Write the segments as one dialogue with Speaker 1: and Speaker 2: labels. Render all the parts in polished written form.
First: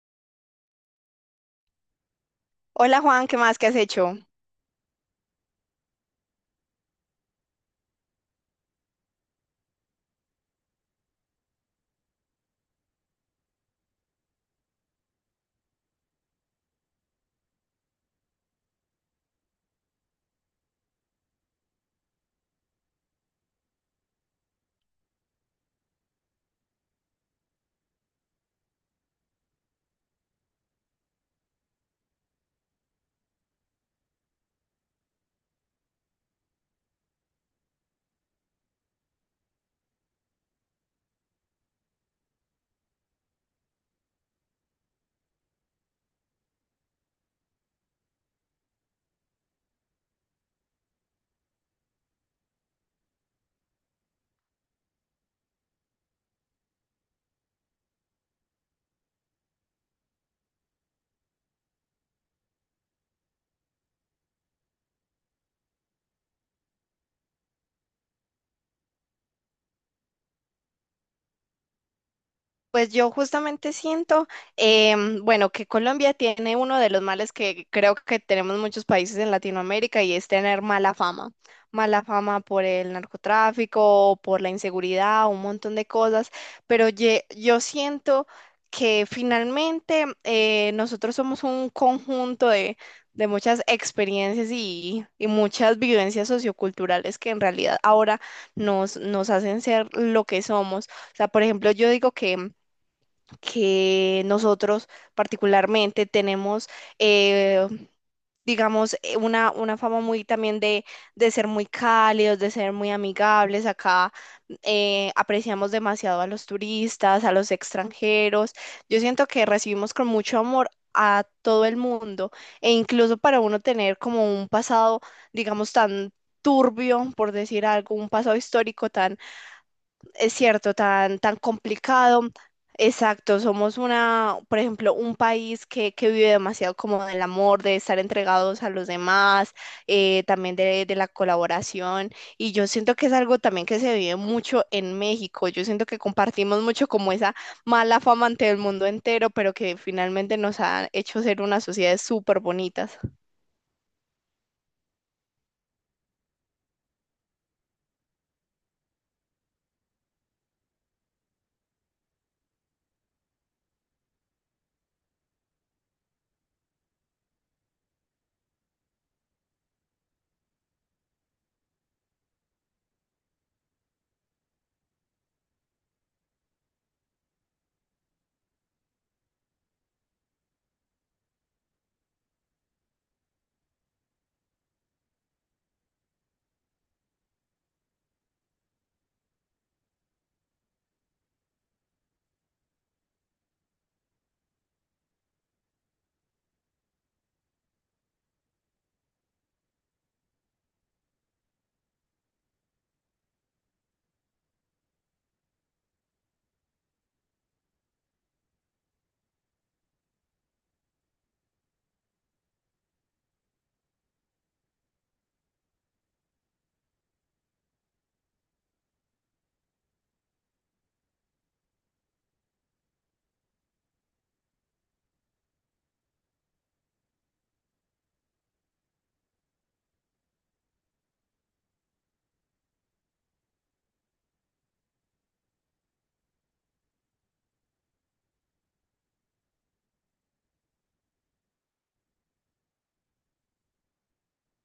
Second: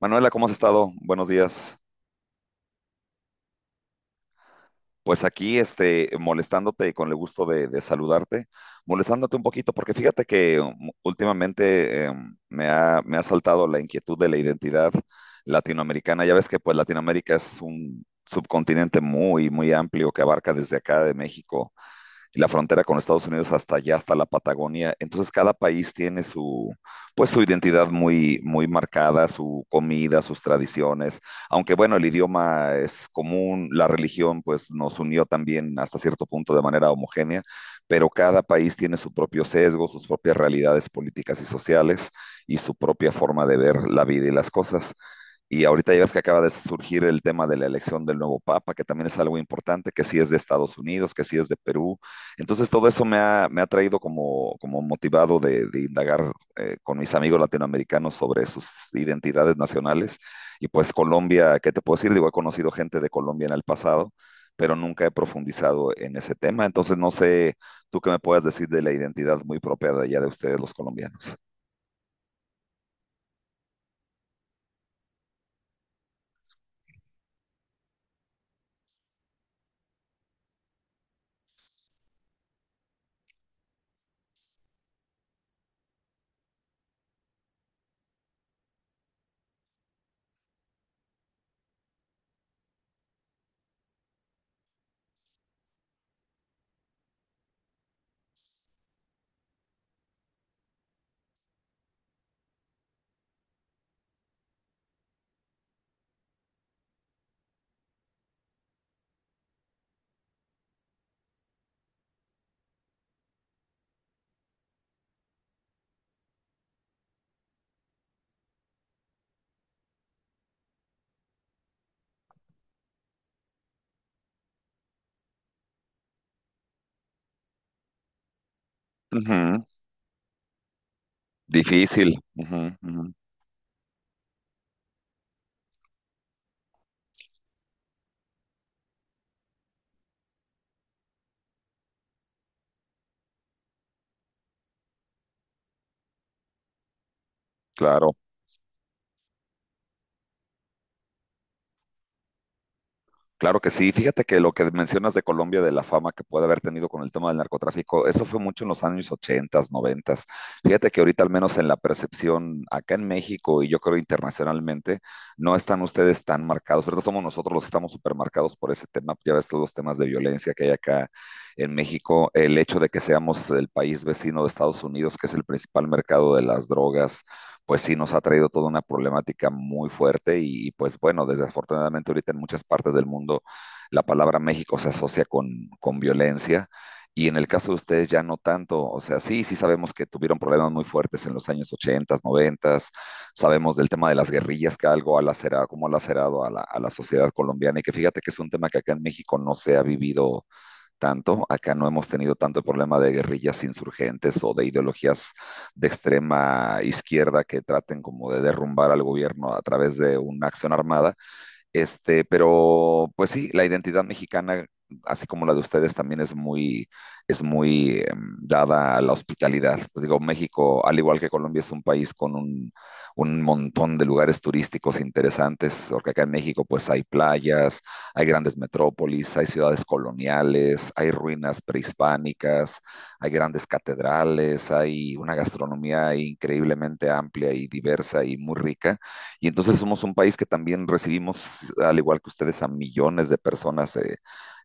Speaker 1: Manuela, ¿cómo has estado? Buenos días.
Speaker 2: Hola Juan, ¿qué más? ¿Qué has hecho?
Speaker 1: Pues aquí, molestándote con el gusto de saludarte, molestándote un poquito, porque fíjate que últimamente me ha saltado la inquietud de la identidad latinoamericana. Ya ves que pues Latinoamérica es un subcontinente muy, muy amplio que abarca desde acá de México y la frontera con Estados Unidos hasta allá, hasta la Patagonia. Entonces cada país tiene su, pues su identidad muy, muy marcada, su comida, sus tradiciones, aunque bueno, el idioma es común, la religión pues nos unió también hasta cierto punto de manera homogénea, pero cada país tiene su propio sesgo, sus propias realidades políticas y sociales y su propia forma de ver la vida y las cosas. Y ahorita ya ves que acaba de surgir el tema de la elección del nuevo Papa, que también es algo importante, que sí es de Estados Unidos, que sí es de Perú. Entonces todo eso me ha traído como motivado de indagar con mis amigos latinoamericanos sobre sus identidades nacionales. Y pues Colombia, ¿qué te puedo decir? Digo, he conocido gente de Colombia en el pasado, pero nunca he profundizado en ese tema. Entonces no sé tú qué me puedas decir de la identidad muy propia de allá de ustedes los colombianos.
Speaker 2: Pues yo justamente siento, bueno, que Colombia tiene uno de los males que creo que tenemos muchos países en Latinoamérica y es tener mala fama. Mala fama por el narcotráfico, por la inseguridad, un montón de cosas, pero yo siento que finalmente nosotros somos un conjunto de muchas experiencias y muchas vivencias socioculturales que en realidad ahora nos hacen ser lo que somos. O sea, por ejemplo, yo digo que nosotros particularmente tenemos, eh, digamos, una fama muy también de ser muy cálidos, de ser muy amigables. Acá apreciamos demasiado a los turistas, a los extranjeros. Yo siento que recibimos con mucho amor a todo el mundo e incluso para uno tener como un pasado, digamos, tan turbio, por decir algo, un pasado histórico tan
Speaker 1: Ujú.
Speaker 2: es cierto, tan, tan
Speaker 1: Difícil.
Speaker 2: complicado.
Speaker 1: Ujú, ujú.
Speaker 2: Exacto, somos una, por ejemplo, un país que vive demasiado como del amor, de estar entregados a los demás, también de la colaboración. Y yo siento que es algo también que se vive mucho en México. Yo siento que compartimos mucho como esa mala
Speaker 1: Claro.
Speaker 2: fama ante el mundo entero, pero que finalmente nos ha hecho ser unas sociedades súper bonitas.
Speaker 1: Claro que sí. Fíjate que lo que mencionas de Colombia, de la fama que puede haber tenido con el tema del narcotráfico, eso fue mucho en los años 80, 90. Fíjate que ahorita, al menos en la percepción acá en México y yo creo internacionalmente, no están ustedes tan marcados. Ahorita somos nosotros los que estamos supermarcados por ese tema. Ya ves todos los temas de violencia que hay acá en México. El hecho de que seamos el país vecino de Estados Unidos, que es el principal mercado de las drogas, pues sí nos ha traído toda una problemática muy fuerte y, pues bueno, desafortunadamente ahorita en muchas partes del mundo la palabra México se asocia con, violencia. Y en el caso de ustedes ya no tanto, o sea, sí, sí sabemos que tuvieron problemas muy fuertes en los años 80, 90, sabemos del tema de las guerrillas, que algo ha lacerado, como ha lacerado a la sociedad colombiana, y que fíjate que es un tema que acá en México no se ha vivido tanto. Acá no hemos tenido tanto problema de guerrillas insurgentes o de ideologías de extrema izquierda que traten como de derrumbar al gobierno a través de una acción armada, pero pues sí, la identidad mexicana, así como la de ustedes, también es muy dada a la hospitalidad. Pues digo, México, al igual que Colombia, es un país con un montón de lugares turísticos interesantes, porque acá en México pues hay playas, hay grandes metrópolis, hay ciudades coloniales, hay ruinas prehispánicas, hay grandes catedrales, hay una gastronomía increíblemente amplia y diversa y muy rica. Y entonces somos un país que también recibimos, al igual que ustedes, a millones de personas eh,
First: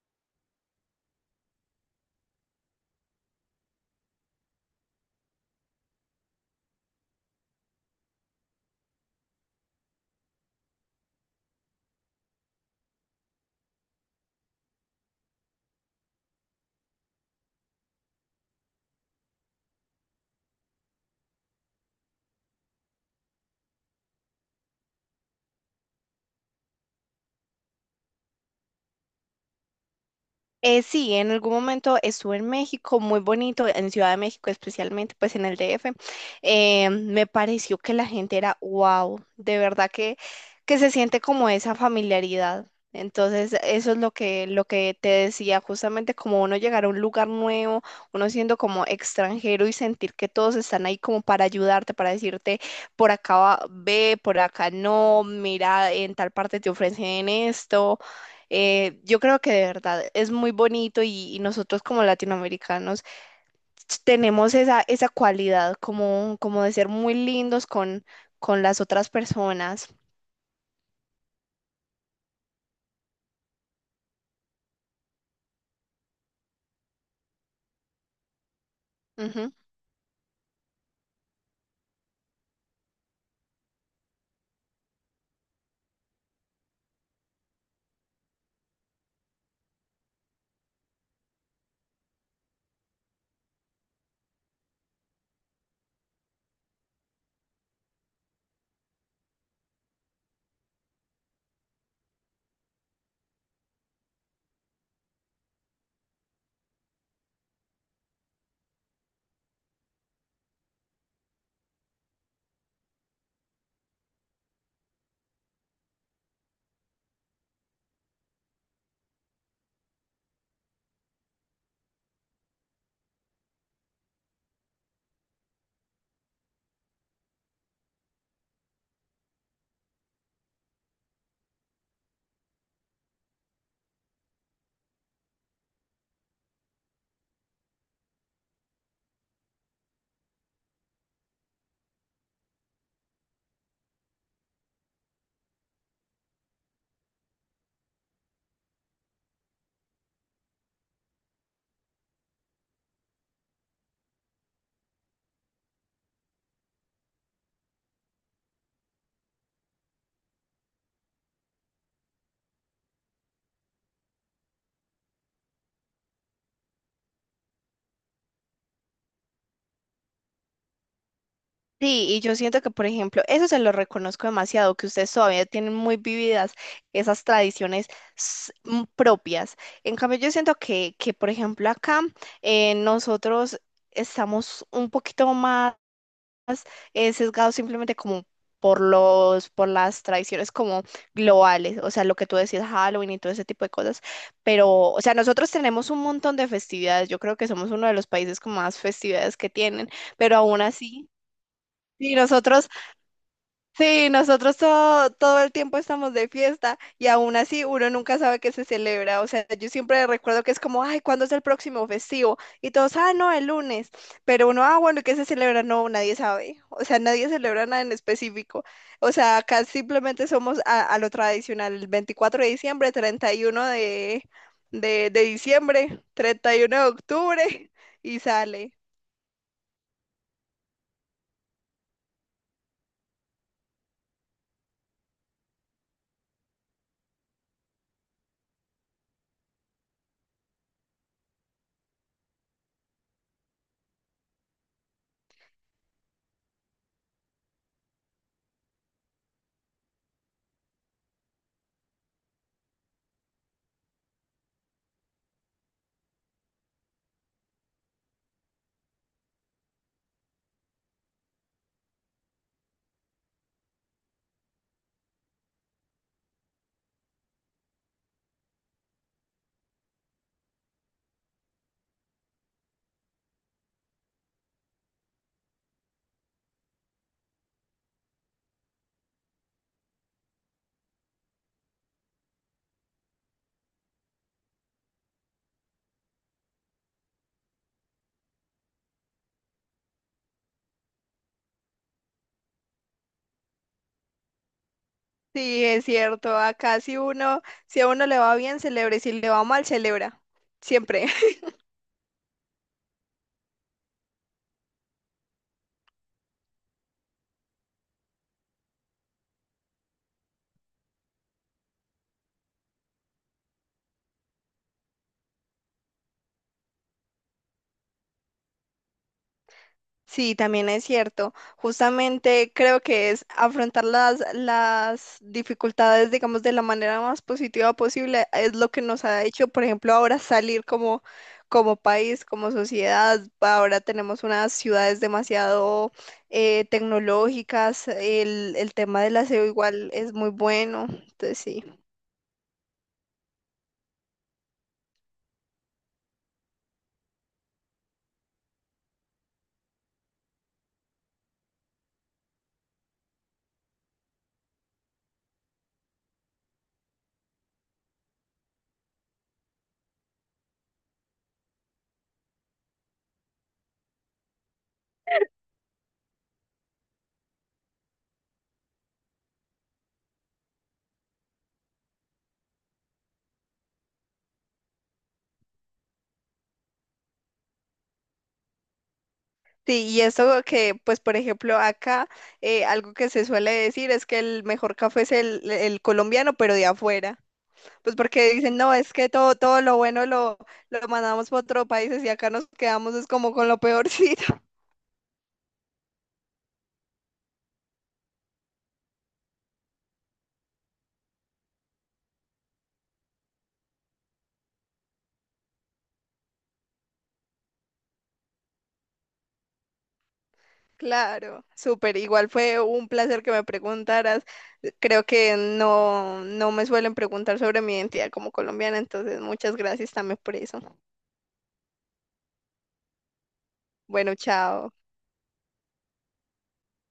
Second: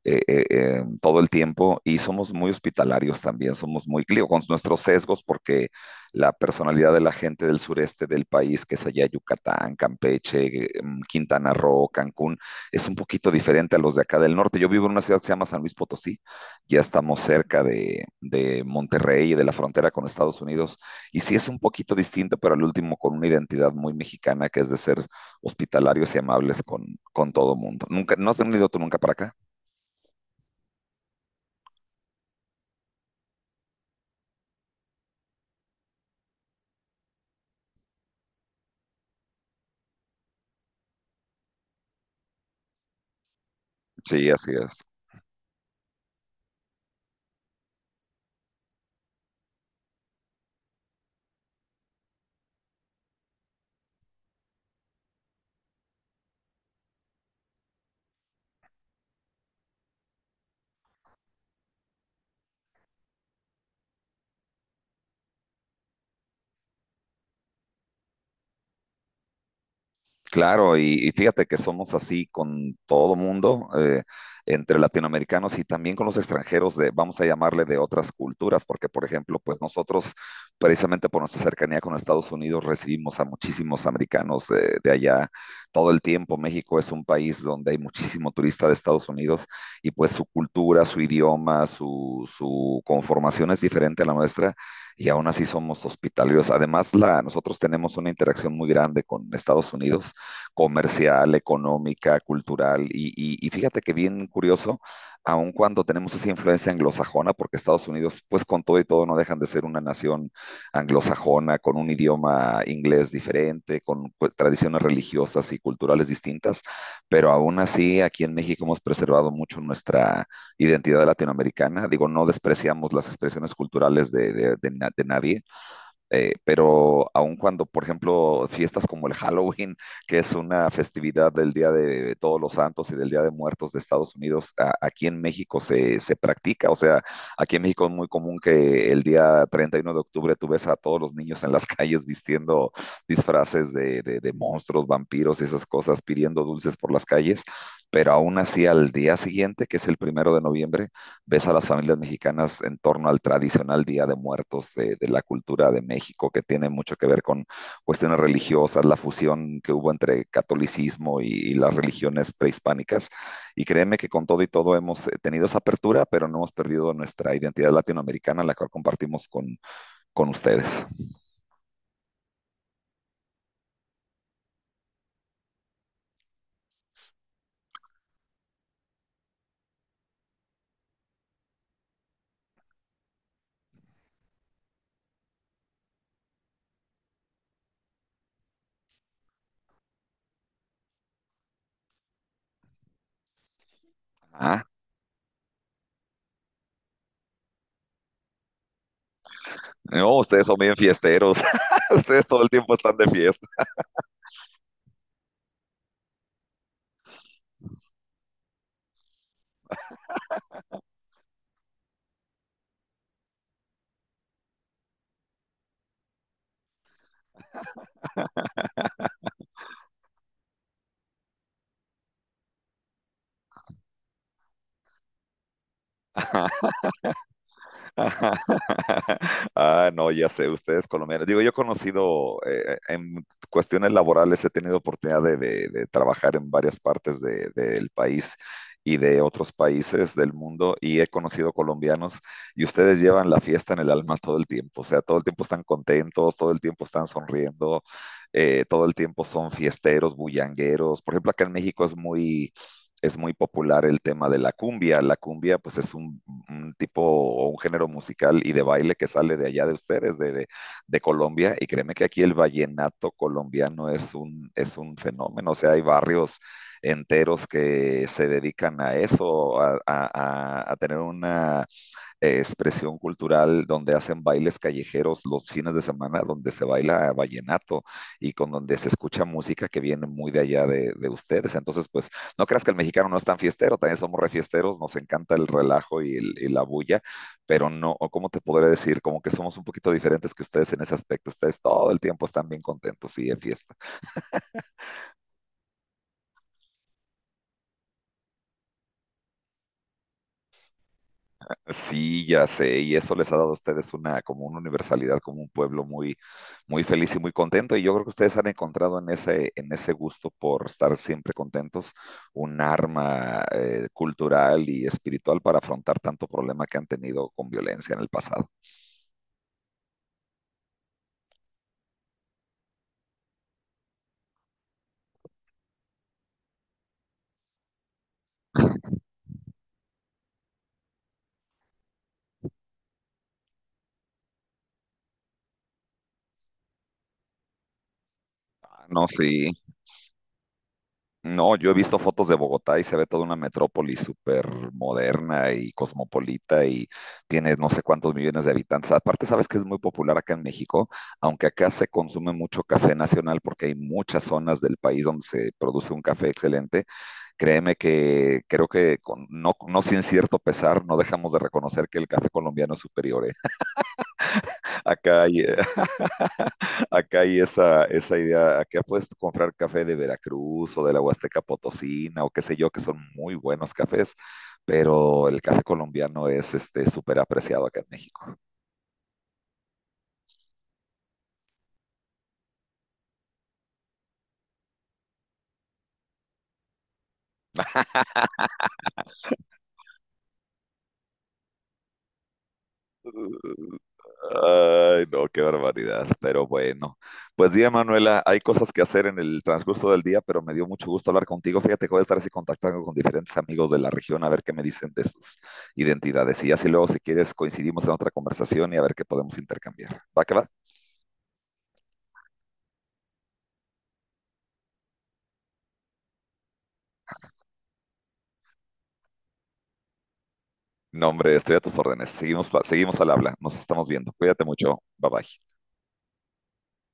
Speaker 1: eh, eh, eh, todo el tiempo, y somos muy hospitalarios también, somos muy, digo, con nuestros sesgos, porque la personalidad de la gente del sureste del país, que es allá Yucatán, Campeche, Quintana Roo, Cancún, es un poquito diferente a los de acá del norte. Yo vivo en una ciudad que se llama San Luis Potosí, ya estamos cerca de, Monterrey y de la frontera con Estados Unidos, y sí es un poquito distinto, pero al último con una identidad muy mexicana, que es de ser hospitalarios y amables con, todo mundo. Nunca, ¿No has venido tú nunca para acá?
Speaker 2: Sí, en algún momento estuve en México, muy bonito, en Ciudad de México, especialmente pues en el DF. Me pareció que la gente era wow, de verdad que se siente como esa familiaridad. Entonces, eso es
Speaker 1: Sí, así
Speaker 2: lo
Speaker 1: es.
Speaker 2: que te decía, justamente como uno llegar a un lugar nuevo, uno siendo como extranjero y sentir que todos están ahí como para ayudarte, para decirte, por acá ve, por acá no, mira, en tal parte te ofrecen esto. Yo creo que de verdad es muy bonito y nosotros como latinoamericanos tenemos esa, esa cualidad como, como de ser muy lindos con las otras personas.
Speaker 1: Claro, y fíjate que somos así con todo mundo, entre latinoamericanos y también con los extranjeros de, vamos a llamarle, de otras culturas, porque por ejemplo,
Speaker 2: Ujú.
Speaker 1: pues nosotros, precisamente por nuestra cercanía con Estados Unidos, recibimos a muchísimos americanos de allá todo el tiempo. México es un país donde hay muchísimo turista de Estados Unidos, y pues su cultura, su idioma, su conformación es diferente a la nuestra, y aún así somos hospitalarios. Además, nosotros tenemos una interacción muy grande con Estados Unidos: comercial, económica, cultural. Y fíjate que bien curioso, aun cuando tenemos esa influencia anglosajona, porque Estados Unidos, pues con todo y todo, no dejan de ser una nación anglosajona, con un idioma inglés diferente, con, pues, tradiciones religiosas y culturales distintas, pero aún así aquí en México hemos preservado mucho nuestra identidad latinoamericana. Digo, no despreciamos las expresiones culturales de nadie, pero aun cuando, por ejemplo, fiestas como el Halloween, que es una festividad del Día de Todos los Santos y del Día de Muertos de Estados Unidos, aquí en México se, practica. O sea, aquí en México es muy común que el día 31 de octubre tú ves a todos los niños en las calles vistiendo disfraces de monstruos, vampiros y esas cosas, pidiendo dulces por las calles. Pero aún así, al día siguiente, que es el 1 de noviembre, ves a las familias mexicanas en torno al tradicional Día de Muertos, la cultura de México, que tiene mucho que ver con cuestiones religiosas, la fusión que hubo entre catolicismo las religiones prehispánicas. Y créeme que con todo y todo hemos tenido esa apertura, pero no hemos perdido nuestra identidad latinoamericana, la cual compartimos con ustedes.
Speaker 2: Sí, y yo siento que, por ejemplo, eso se lo reconozco demasiado, que ustedes todavía tienen muy vividas esas tradiciones propias. En cambio, yo siento que por ejemplo, acá nosotros estamos un poquito más sesgado simplemente como por los, por las tradiciones como globales, o sea, lo que tú decías, Halloween y todo ese tipo de cosas,
Speaker 1: ¿Ah?
Speaker 2: pero, o sea, nosotros tenemos un montón de festividades, yo creo que somos uno de los países con más festividades que tienen,
Speaker 1: No,
Speaker 2: pero
Speaker 1: ustedes son
Speaker 2: aún
Speaker 1: bien
Speaker 2: así,
Speaker 1: fiesteros.
Speaker 2: sí,
Speaker 1: Ustedes todo el
Speaker 2: nosotros
Speaker 1: tiempo están de fiesta.
Speaker 2: Sí, nosotros todo, todo el tiempo estamos de fiesta y aún así uno nunca sabe qué se celebra. O sea, yo siempre recuerdo que es como, ay, ¿cuándo es el próximo festivo? Y todos, ah, no, el lunes. Pero uno, ah, bueno, ¿y qué se celebra? No, nadie sabe. O sea, nadie celebra nada en específico. O sea, acá simplemente somos a lo tradicional, el 24 de diciembre, 31 de, de diciembre, 31 de octubre y sale.
Speaker 1: Ah, no, ya sé, ustedes colombianos. Digo, yo he conocido en cuestiones laborales, he tenido oportunidad de trabajar en varias partes del país y de otros países del mundo, y he conocido colombianos y ustedes llevan la fiesta en el alma todo el tiempo. O sea, todo el tiempo están contentos, todo el tiempo están sonriendo, todo el tiempo son fiesteros, bullangueros. Por ejemplo, acá en México es muy popular el tema de la cumbia. La cumbia, pues, es un tipo o un género musical y de baile que sale de allá de ustedes, de, de, Colombia. Y créeme que aquí el vallenato colombiano es un fenómeno. O sea, hay barrios enteros que se dedican a eso, a tener una expresión cultural donde hacen bailes callejeros los fines de semana, donde se baila vallenato y con donde se escucha música que viene muy de allá de ustedes. Entonces, pues no creas que el mexicano no es tan fiestero, también somos refiesteros, nos encanta el relajo y la bulla, pero no, o ¿cómo te podré decir? Como que somos un poquito diferentes que ustedes en ese aspecto. Ustedes todo el tiempo están bien contentos y en fiesta.
Speaker 2: Sí, es cierto. Acá si uno, si a uno le va bien, celebra, y si le va mal, celebra. Siempre.
Speaker 1: Sí, ya sé, y eso les ha dado a ustedes una, como una universalidad, como un pueblo muy, muy feliz y muy contento, y yo creo que ustedes han encontrado en ese, en ese gusto por estar siempre contentos un arma cultural y espiritual para afrontar tanto problema que han tenido con violencia en el pasado.
Speaker 2: Sí, también es cierto. Justamente creo que es afrontar las dificultades, digamos, de la manera más positiva posible, es lo
Speaker 1: Ah.
Speaker 2: que nos ha hecho, por ejemplo, ahora salir como, como país, como sociedad. Ahora tenemos unas ciudades demasiado tecnológicas, el tema
Speaker 1: No,
Speaker 2: del aseo
Speaker 1: sí.
Speaker 2: igual es muy bueno. Entonces,
Speaker 1: No,
Speaker 2: sí.
Speaker 1: yo he visto fotos de Bogotá y se ve toda una metrópoli súper moderna y cosmopolita, y tiene no sé cuántos millones de habitantes. Aparte, sabes que es muy popular acá en México, aunque acá se consume mucho café nacional porque hay muchas zonas del país donde se produce un café excelente. Créeme que creo que no sin cierto pesar no dejamos de reconocer que el café colombiano es superior, ¿eh? Acá hay, eh, Acá hay esa, idea. Acá puedes comprar café de Veracruz o de la Huasteca Potosina o qué sé yo, que son muy buenos cafés, pero el café colombiano es súper apreciado acá en México.
Speaker 2: Sí, y eso que, pues, por ejemplo, acá algo que se suele decir es que el mejor café es el colombiano, pero de afuera. Pues porque dicen, no, es que todo, todo lo bueno lo mandamos para otros países y acá nos quedamos es como con lo peorcito.
Speaker 1: Ay, no, qué barbaridad, pero bueno. Pues día, Manuela, hay cosas que hacer en el transcurso del día, pero me dio mucho gusto hablar contigo. Fíjate que voy a estar así contactando con diferentes amigos de la región a ver qué me dicen de sus identidades, y así luego, si quieres, coincidimos en otra conversación y a ver qué podemos intercambiar. ¿Va que va?
Speaker 2: Claro, súper. Igual fue un placer que me preguntaras. Creo que no, no me suelen preguntar sobre mi identidad como colombiana, entonces muchas gracias también por eso.
Speaker 1: No, hombre, estoy a tus órdenes. Seguimos, seguimos al habla. Nos estamos viendo.
Speaker 2: Bueno,
Speaker 1: Cuídate
Speaker 2: chao.
Speaker 1: mucho. Bye bye.